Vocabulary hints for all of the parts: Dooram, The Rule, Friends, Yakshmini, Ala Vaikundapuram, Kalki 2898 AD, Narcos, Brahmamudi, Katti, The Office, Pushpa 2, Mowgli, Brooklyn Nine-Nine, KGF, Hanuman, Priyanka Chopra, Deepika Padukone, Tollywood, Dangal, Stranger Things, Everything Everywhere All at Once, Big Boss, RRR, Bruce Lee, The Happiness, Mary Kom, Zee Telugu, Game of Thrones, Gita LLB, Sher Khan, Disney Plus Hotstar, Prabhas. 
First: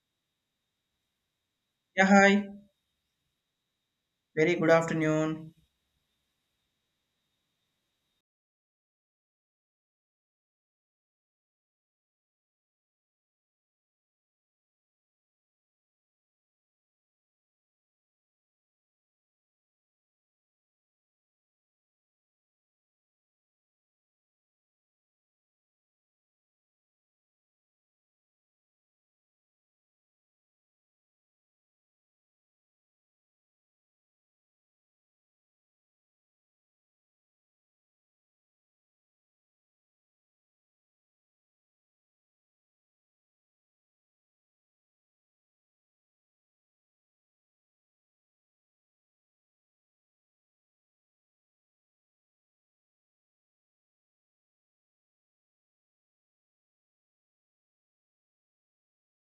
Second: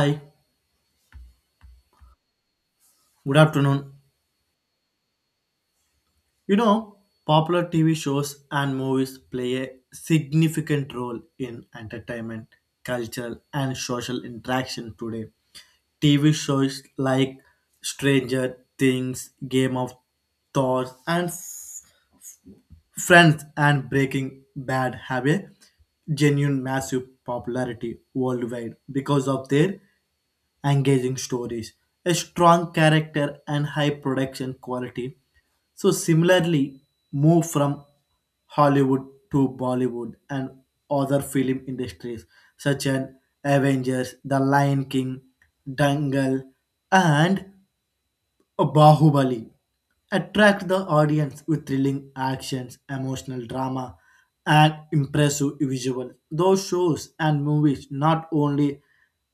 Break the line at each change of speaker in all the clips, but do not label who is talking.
Hi,
Yeah, hi.
good afternoon.
Very good afternoon.
You know, popular TV shows and movies play a significant role in entertainment, culture, and social interaction today. TV shows like Stranger Things, Game of Thrones, and Friends and Breaking Bad have a genuine massive popularity worldwide because of their engaging stories, a strong character, and high production quality. So, similarly, move from Hollywood to Bollywood and other film industries such as Avengers, The Lion King, Dangal, and Bahubali attract the audience with thrilling actions, emotional drama, and impressive visuals. Those shows and movies not only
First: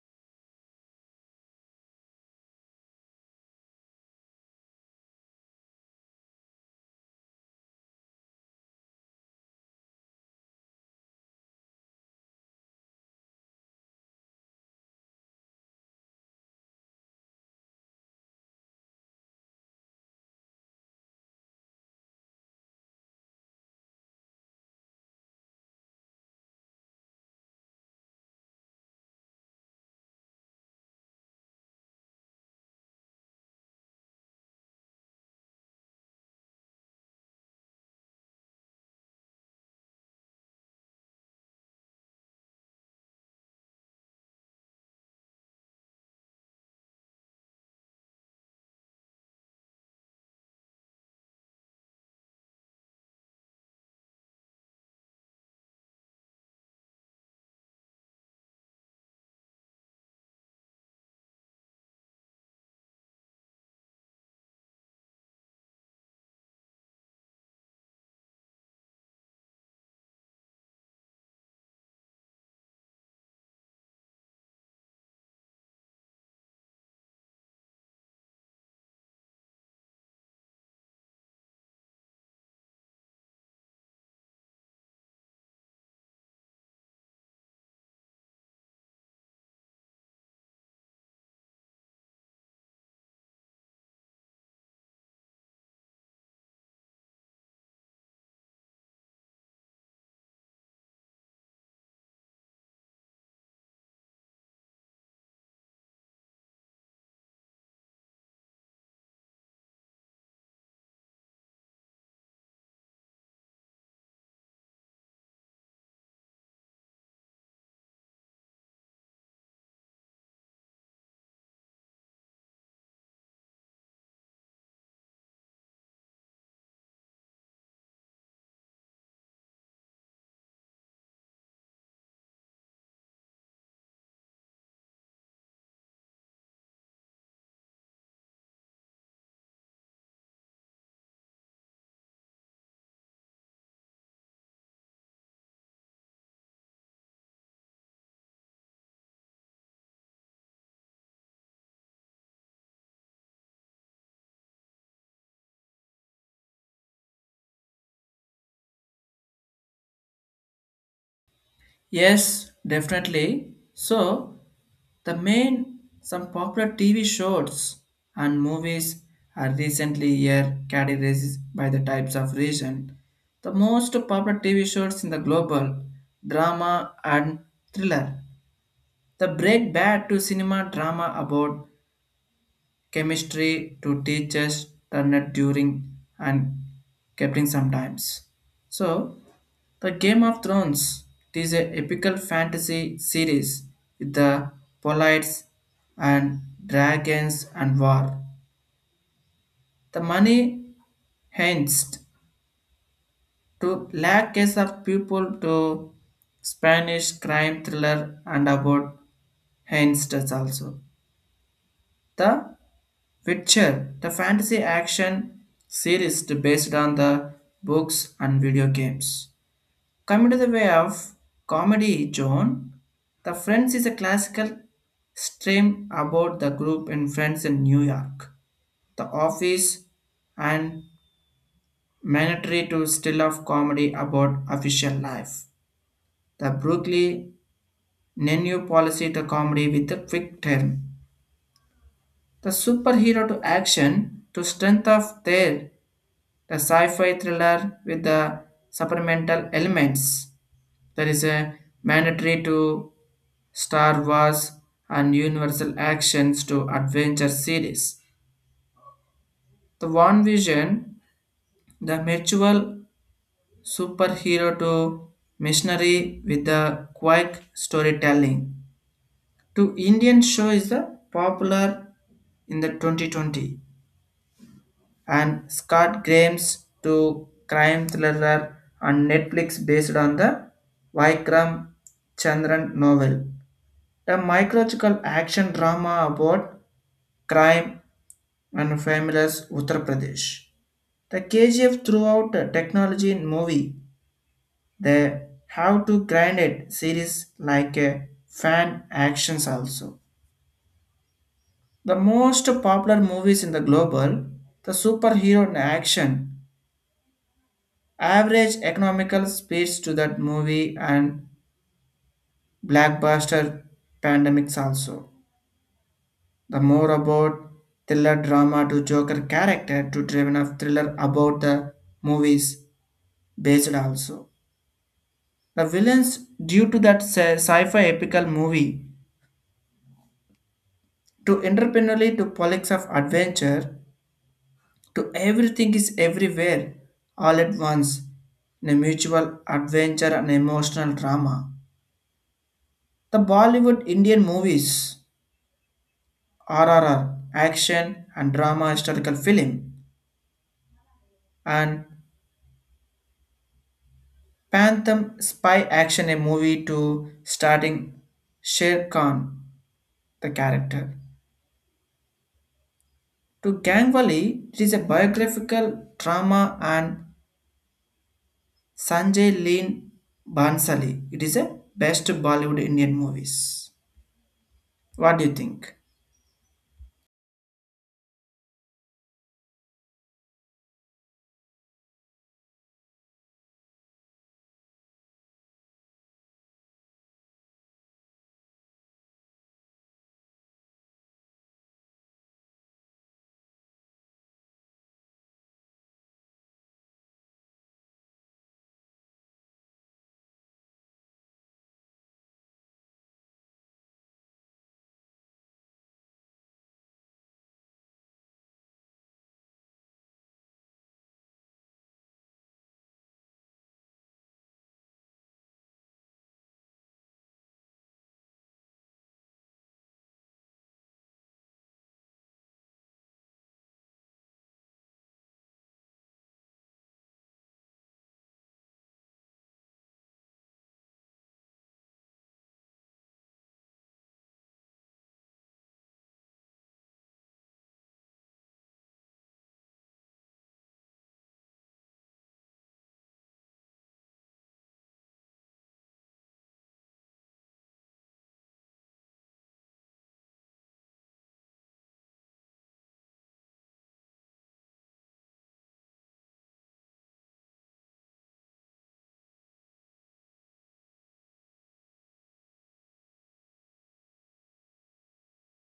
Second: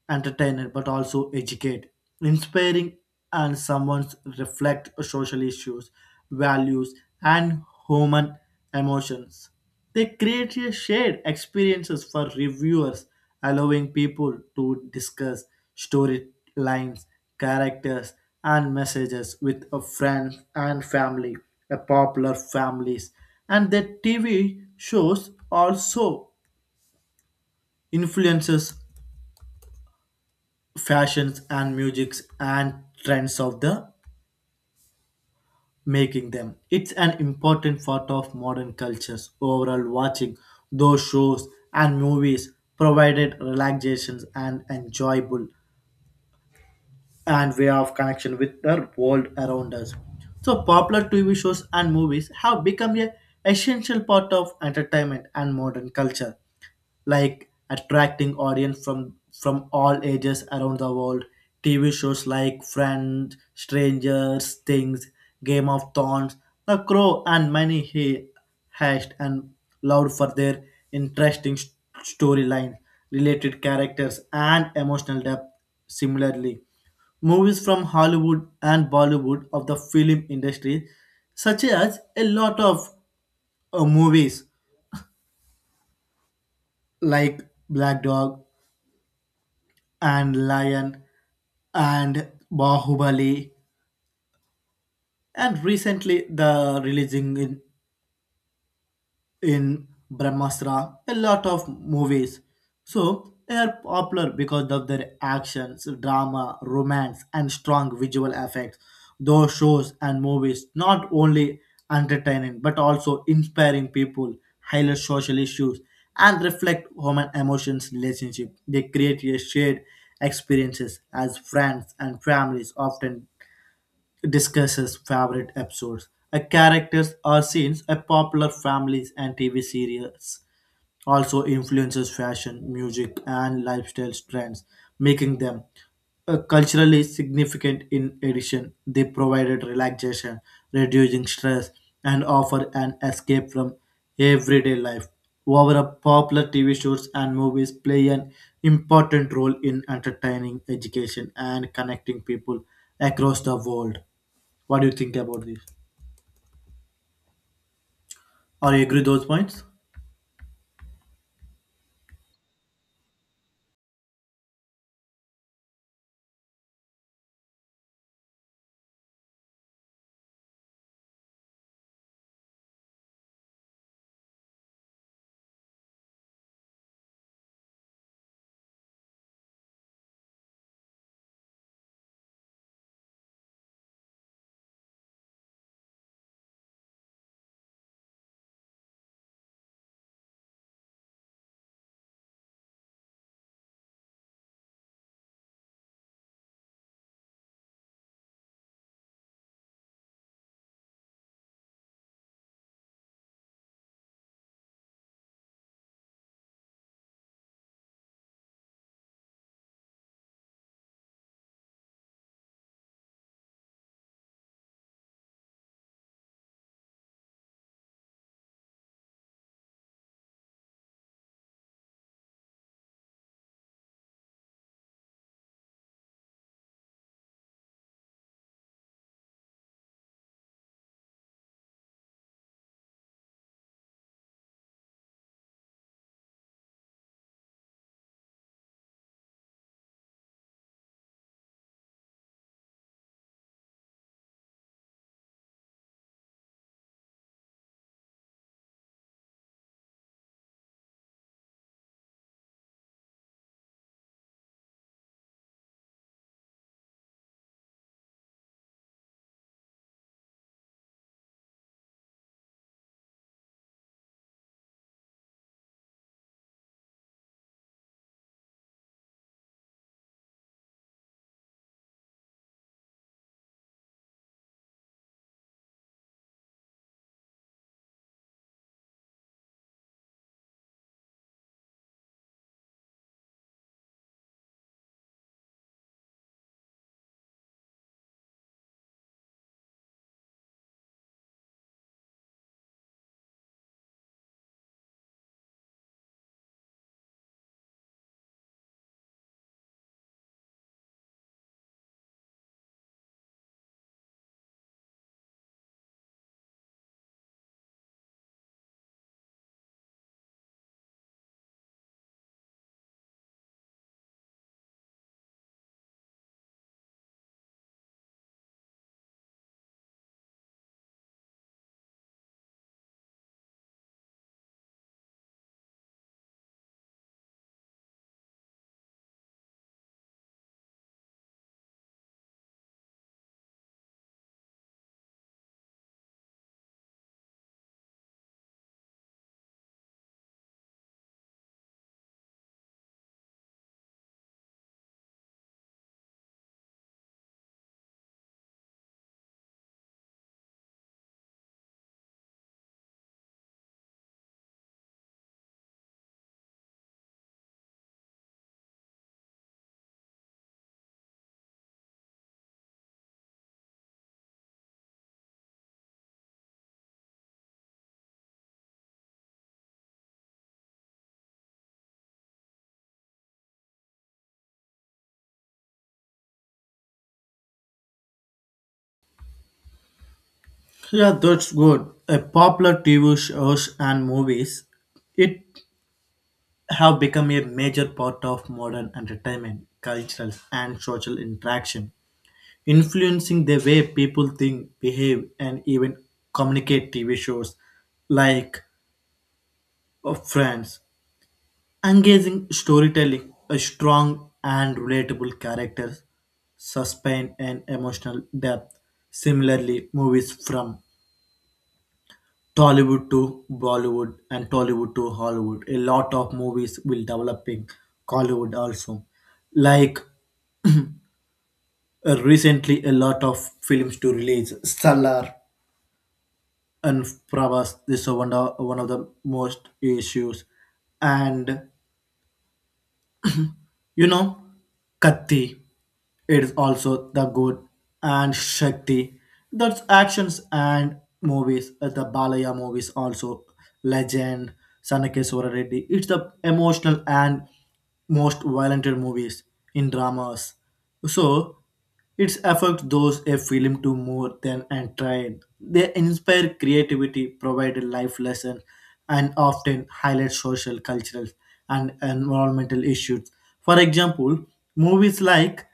entertain but also educate, inspiring, and someone's reflect social issues, values, and human emotions. They create a shared experiences for reviewers, allowing people to discuss storylines, characters, and messages with a friends and family, a popular families, and the TV shows also influences fashions and musics and trends of the making them. It's an important part of modern cultures. Overall, watching those shows and movies provided relaxations and enjoyable and way of connection with the world around us. So popular TV shows and movies have become a essential part of entertainment and modern culture, like attracting audience from all ages around the world. TV shows like Friends, Strangers, Things, Game of Thrones, The Crow, and many he hashed and loved for their interesting storyline, related characters, and emotional depth. Similarly. Movies from Hollywood and Bollywood of the film industry, such as a lot of movies like Black Dog and Lion and Bahubali, and recently the releasing in Brahmastra, a lot of movies. So they are popular because of their actions, drama, romance, and strong visual effects. Those shows and movies not only entertaining but also inspiring people, highlight social issues, and reflect human emotions relationship. They create a shared experiences as friends and families often discusses favorite episodes, a characters or scenes, a popular families and TV series also influences fashion, music, and lifestyle trends, making them culturally significant. In addition, they provided relaxation, reducing stress, and offer an escape from everyday life. Over popular TV shows and movies play an important role in entertaining, education, and connecting people across the world. What do you think about this? Are you agree those points?
Yes, definitely. So, the main some popular TV shows and movies are recently here categorized by the types of region. The most popular TV shows in the global drama and thriller. The break bad to cinema drama about chemistry to teachers turned during and kept in sometimes. So The Game of Thrones, it is a epical fantasy series with the polites and dragons and war. The money hinged to lackes of people to Spanish crime thriller and about hinged also. The Witcher, the fantasy action series based on the books and video games. Coming to the way of comedy, John. The Friends is a classical stream about the group in Friends in New York. The Office and mandatory to still of comedy about official life. The Brooklyn Nenu policy to comedy with a quick turn. The superhero to action to strength of their the sci-fi thriller with the supplemental elements. There is a mandatory to Star Wars and Universal Actions to Adventure series. The One Vision, the mutual superhero to missionary with the quick storytelling. To Indian show is the popular in the 2020 and Scott Graham's to crime thriller on Netflix based on the Vikram Chandran novel. A mycological action drama about crime and families Uttar Pradesh. The KGF throughout the technology in movie, they have to grind it series like a fan actions also. The most popular movies in the global, the superhero in action, average economical speeds to that movie and blackbuster pandemics also. The more about thriller drama to Joker character to driven of thriller about the movies based also. The villains due to that sci-fi epical movie to entrepreneurially to politics of adventure to everything is everywhere all at once in a mutual adventure and emotional drama. The Bollywood Indian movies RRR action and drama historical film and Phantom spy action a movie to starting Sher Khan, the character. To Gangwali, it is a biographical drama and Sanjay Lean Bansali. It is a best Bollywood Indian movies. What do you think?
Yeah, that's good. A popular TV shows and movies, it have become a major part of modern entertainment, cultural and social interaction, influencing the way people think, behave, and even communicate. TV shows like Friends, engaging storytelling, a strong and relatable characters, suspense, and emotional depth. Similarly, movies from Tollywood to Bollywood and Tollywood to Hollywood. A lot of movies will developing Collywood also. Like recently, a lot of films to release. Stellar and Pravas. This is one of the most issues, and you know, Katti, it is also the good and Shakti. That's actions and movies. The Balaya movies also legend. Sanakeswara Reddy. It's the emotional and most violent movies in dramas. So it affects those a film to more than entertain. They inspire creativity, provide a life lessons, and often highlight social, cultural, and environmental issues. For example, movies like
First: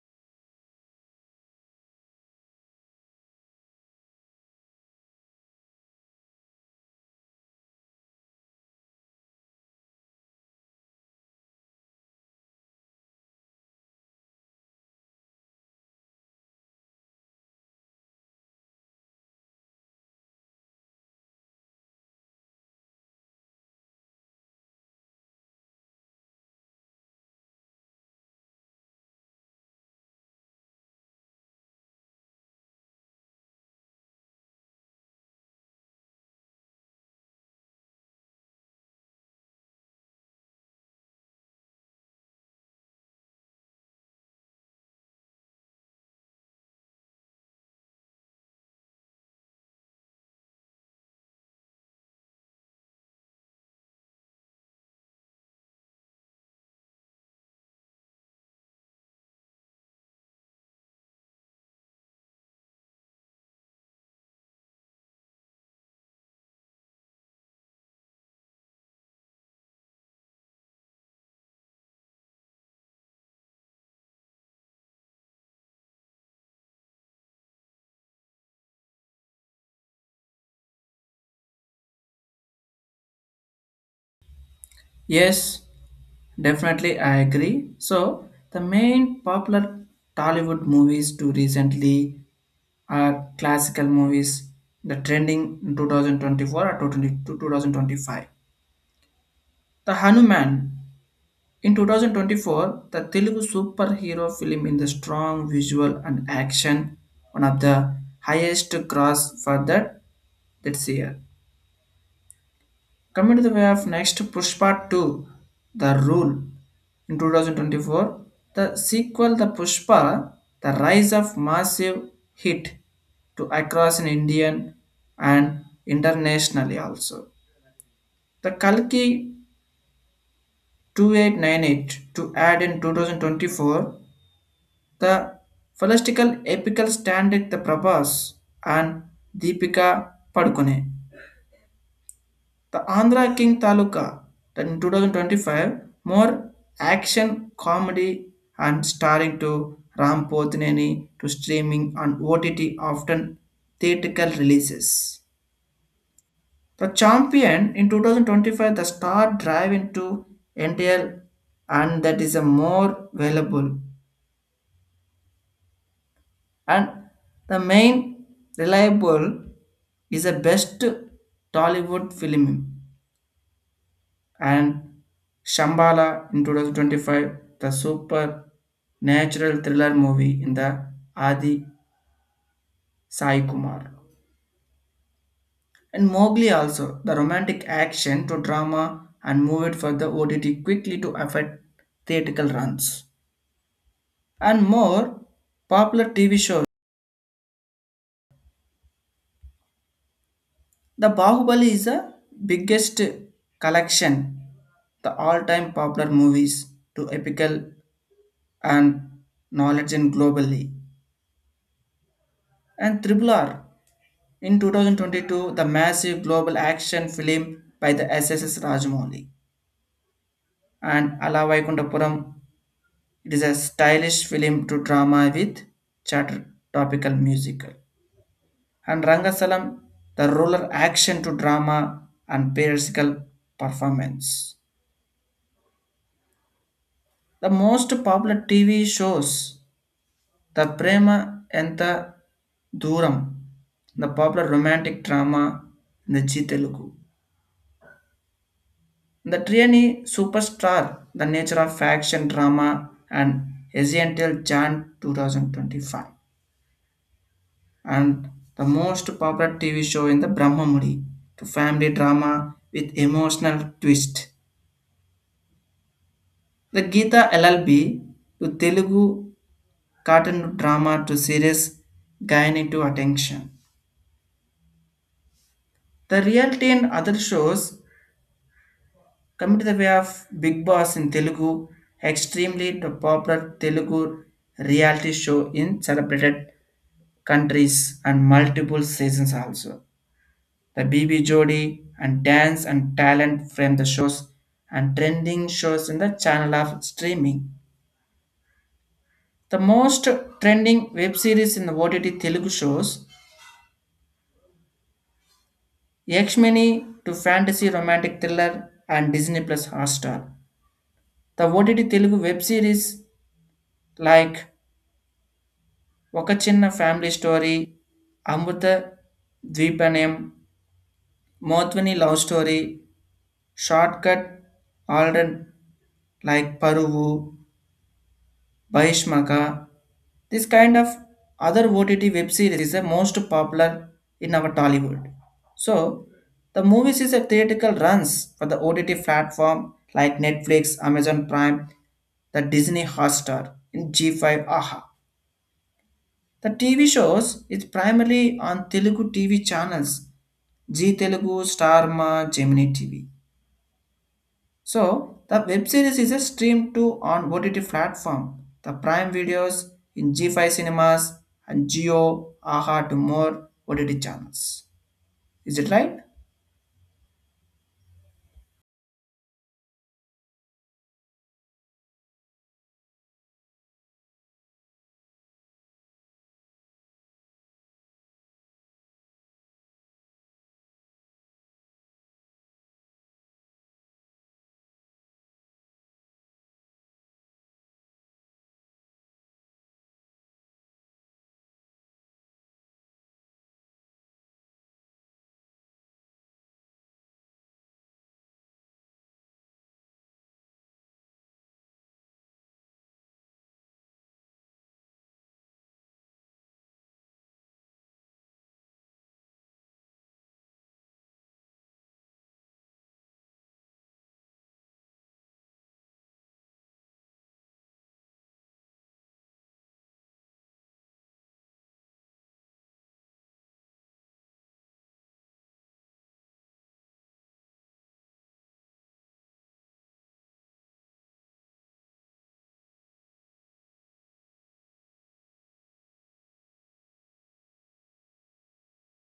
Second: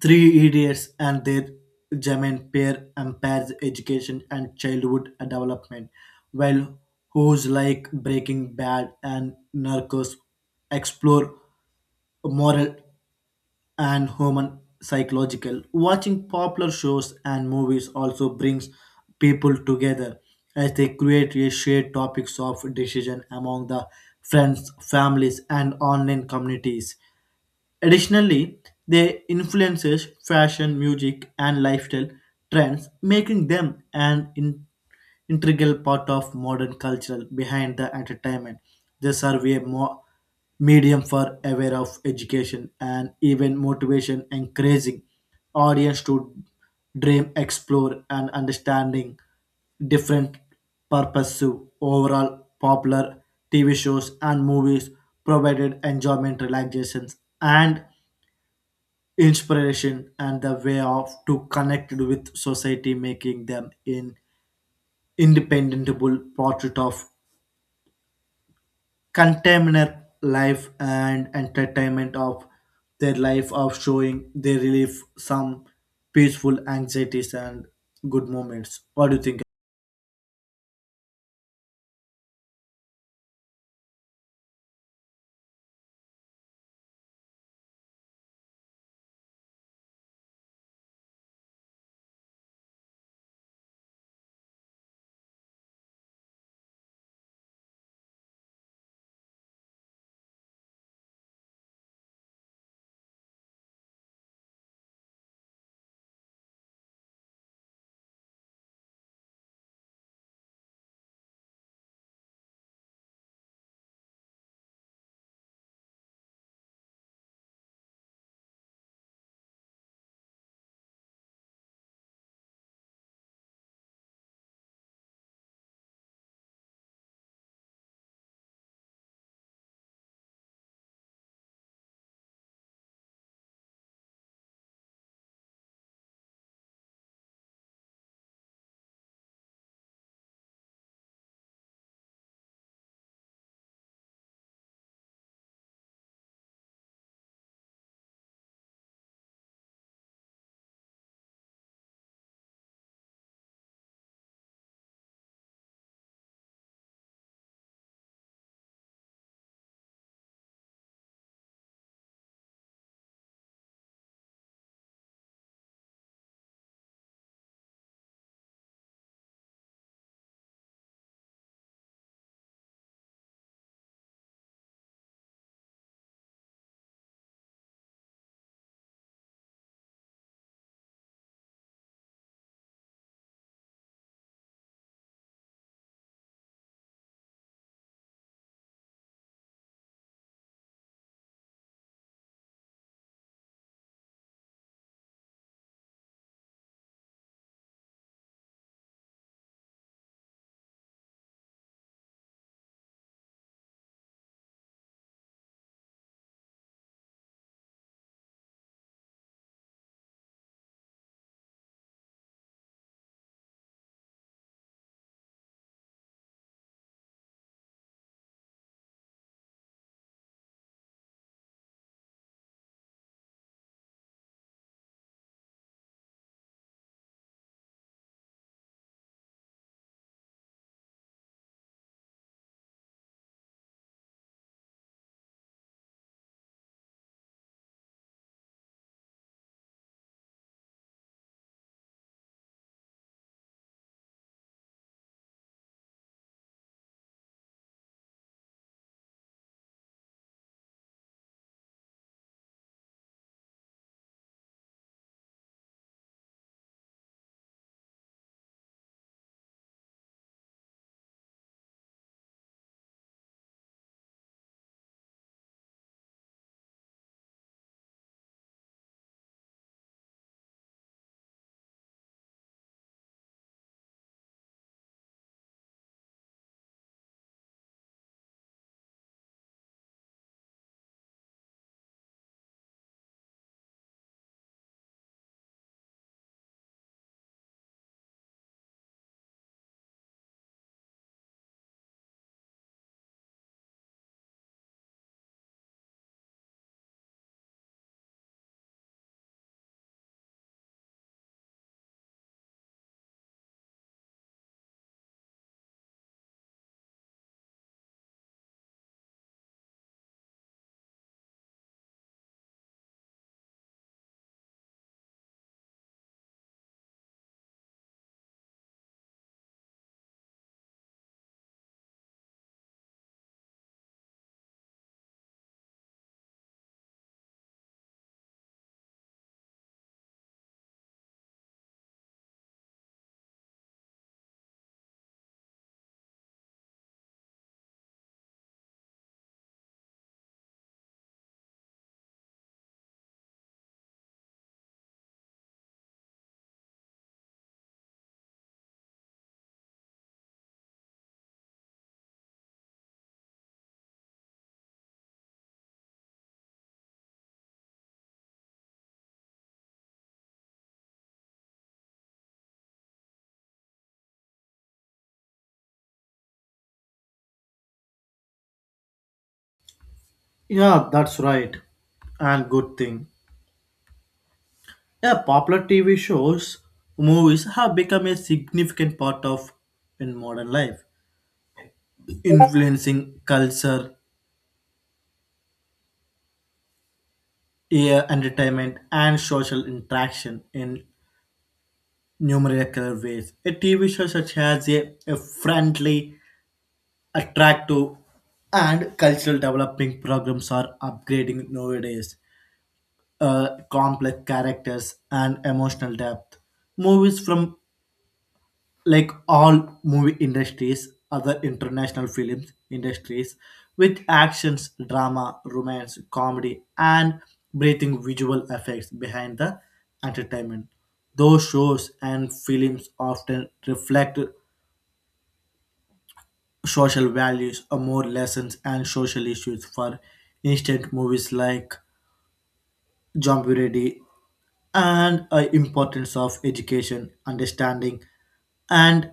Three Idiots and their German pair empowers education and childhood development, while who's like Breaking Bad and Narcos explore moral and human psychological. Watching popular shows and movies also brings people together as they create a shared topics of decision among the friends, families, and online communities. Additionally, they influences fashion, music, and lifestyle trends, making them an integral part of modern culture behind the entertainment. They serve a more medium for aware of education and even motivation, encouraging audience to dream, explore, and understanding different purposive overall popular TV shows and movies provided enjoyment relaxations and inspiration and the way of to connect with society making them an independable portrait of contemporary life and entertainment of their life of showing they relieve some peaceful anxieties and good moments. What do you think?
Yes, definitely I agree. So the main popular Tollywood movies to recently are classical movies, the trending 2024 or 20 to 2025. The Hanuman. In 2024, the Telugu superhero film in the strong visual and action, one of the highest gross for that's year. Coming to the way of next Pushpa 2, The Rule. In 2024, the sequel The Pushpa, The Rise of Massive Hit to across in Indian and internationally also. The Kalki 2898 to add in 2024. The philosophical epical standard The Prabhas and Deepika Padukone. The Andhra King Taluka that in 2025 more action comedy and starring to Ram Pothineni to streaming on OTT often theatrical releases. The champion in 2025, the star drive into NTL and that is a more valuable and the main reliable is the best Tollywood film. And Shambhala in 2025, the super natural thriller movie in the Adi Sai Kumar. And Mowgli also, the romantic action to drama and moved for the OTT quickly to affect theatrical runs. And more popular TV shows, The Bahubali is the biggest collection, the all-time popular movies to epical and knowledge in globally. And Triple R in 2022, the massive global action film by the SSS Rajamouli. And Ala Vaikundapuram, it is a stylish film to drama with chatter topical musical. And Rangasalam, the ruler action to drama and periodical performance. The most popular TV shows, The Prema and the Dooram, the popular romantic drama the G Telugu. The Triani Superstar, The Nature of Faction Drama and Essential Jan 2025. And the most popular TV show in the Brahmamudi, to family drama with emotional twist. The Gita LLB to Telugu cartoon drama to series gaining to attention. The reality and other shows, come to the way of Big Boss in Telugu, extremely the popular Telugu reality show in celebrated countries and multiple seasons also. The BB Jodi and Dance and Talent frame the shows and trending shows in the channel of streaming. The most trending web series in the OTT Telugu shows Yakshmini to fantasy romantic thriller and Disney Plus Hotstar. The OTT Telugu web series like ఒక చిన్న family story, అమృత ద్వీపనయం, మోత్వని love story, short cut already like Paruvu, బహిష్మక. This kind of other OTT web series is the most popular in our Tollywood. So the movies is a theatrical runs for the OTT platform like Netflix, Amazon Prime, the Disney Hotstar, in G5 AHA. The TV shows is primarily on Telugu TV channels, Zee Telugu, Starma, Gemini TV. So the web series is a streamed to on OTT platform, the Prime Videos in G5 Cinemas and Geo, Aha to more OTT channels. Is it right?
Yeah, that's right and good thing. Yeah, popular TV shows, movies have become a significant part of in modern life, influencing culture, air entertainment, and social interaction in numerous ways. A TV show such as a friendly, attractive, and cultural developing programs are upgrading nowadays. Complex characters and emotional depth. Movies from like all movie industries, other international films industries, with actions, drama, romance, comedy, and breathing visual effects behind the entertainment. Those shows and films often reflect social values, or more lessons, and social issues. For instance, movies like Jump Ready and importance of education, understanding, and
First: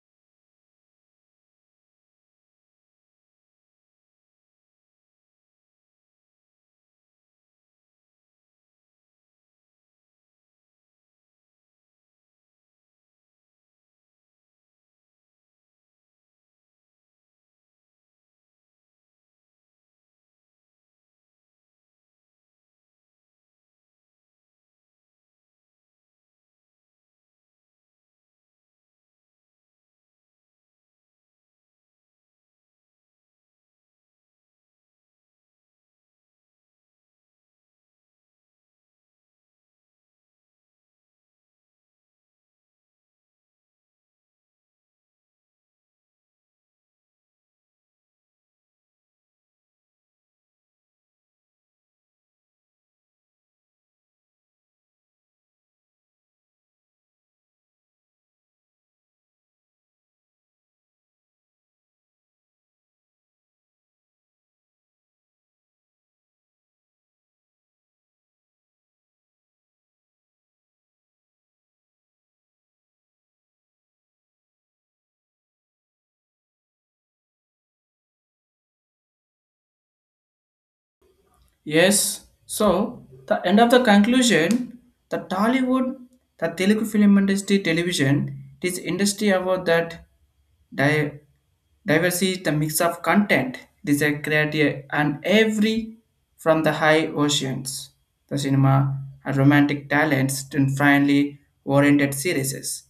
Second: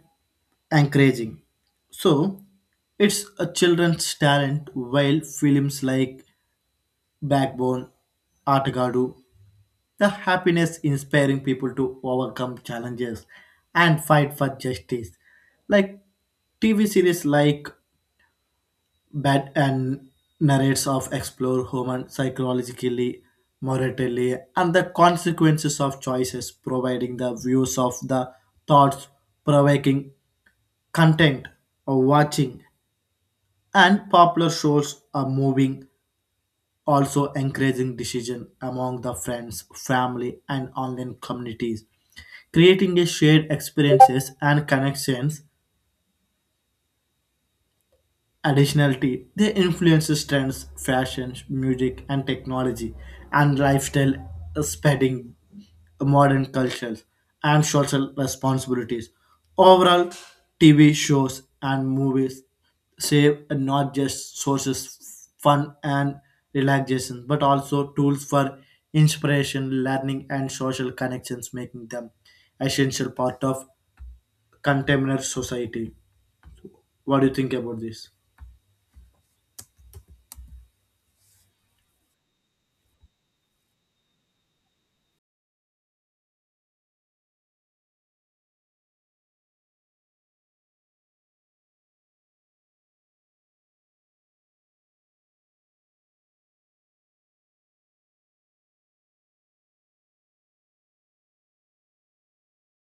encouraging. So, it's a children's talent while films like Backbone, Atagadu, The Happiness inspiring people to overcome challenges and fight for justice. Like TV series like Bad and narrates of explore human psychologically, morally, and the consequences of choices, providing the views of the thoughts provoking content or watching and popular shows are moving also encouraging decision among the friends family and online communities creating a shared experiences and connections. Additionally, they influence trends, fashion, music, and technology, and lifestyle, spreading modern cultures and social responsibilities. Overall, TV shows and movies save not just sources fun and relaxation, but also tools for inspiration, learning, and social connections, making them essential part of contemporary society. What do you think about this?
Yes, so the end of the conclusion, the Tollywood, the Telugu film industry television, it is industry about that di- diversity, the mix of content. It is a creative and every from the high oceans, the cinema and romantic talents to finally oriented series.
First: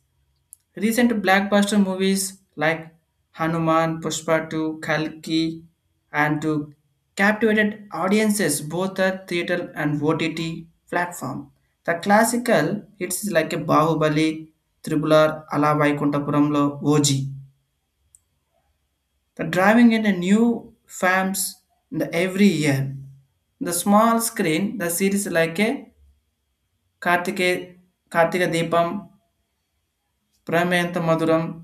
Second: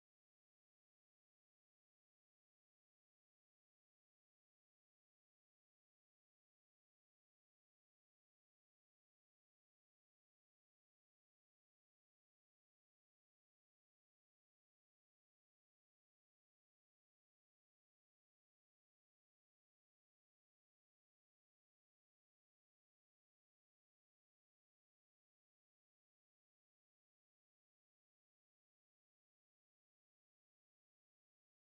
Recent blockbuster movies like Hanuman, Pushpa 2, Kalki, and 2 captivated audiences both at theater and OTT platform. The classical hits like a Bahubali, Tribular, Ala Vaikuntapuramlo, OG. The driving in a new fans in the every year. The small screen, the series like a Kartike, Kartika Deepam, Pramayanth Maduram,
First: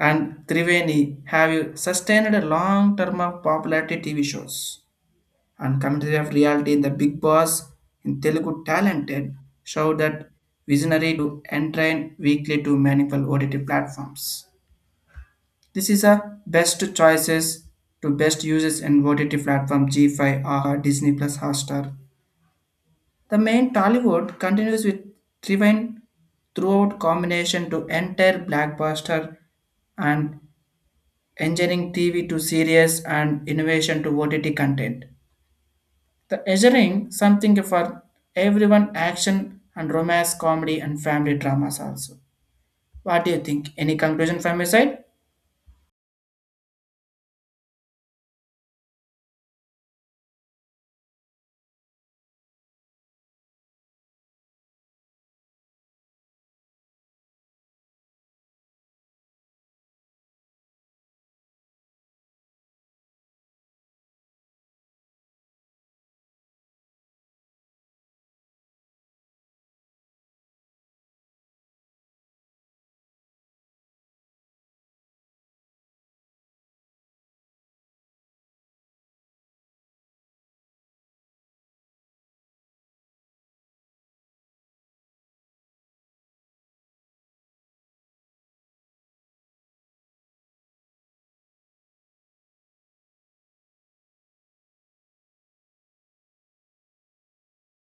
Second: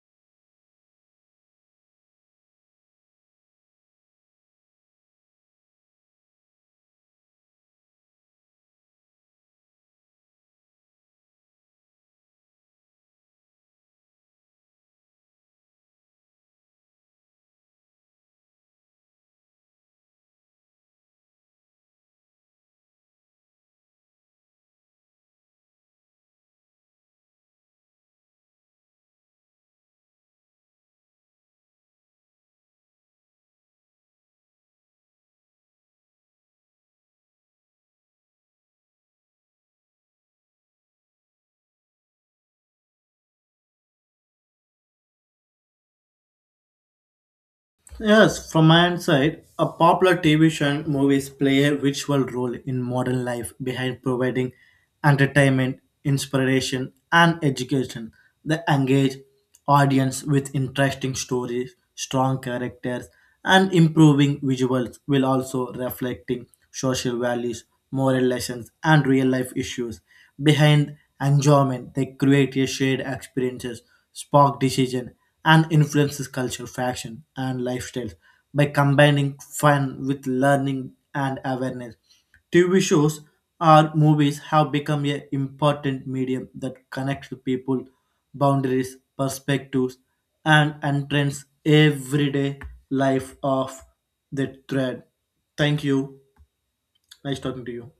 and Triveni have you sustained a long term of popularity TV shows and commentary of reality in the Big Boss in Telugu talented show that visionary to entrain weekly to meaningful OTT platforms. This is a best choices to best uses in OTT platform G5 or Disney Plus Hotstar. The main Tollywood continues with Triveni throughout combination to entire blockbuster and engineering TV to series and innovation to OTT content. The engineering something for everyone action and romance, comedy and family dramas also. What do you think? Any conclusion from your side?
Yes, from my own side, a popular TV show and movies play a virtual role in modern life behind providing entertainment, inspiration, and education. They engage audience with interesting stories, strong characters, and improving visuals while also reflecting social values, moral lessons, and real-life issues. Behind enjoyment, they create a shared experiences, spark decision, and influences culture, fashion, and lifestyles by combining fun with learning and awareness. TV shows or movies have become an important medium that connects people, boundaries, perspectives, and entrance everyday life of the thread. Thank you. Nice talking to you.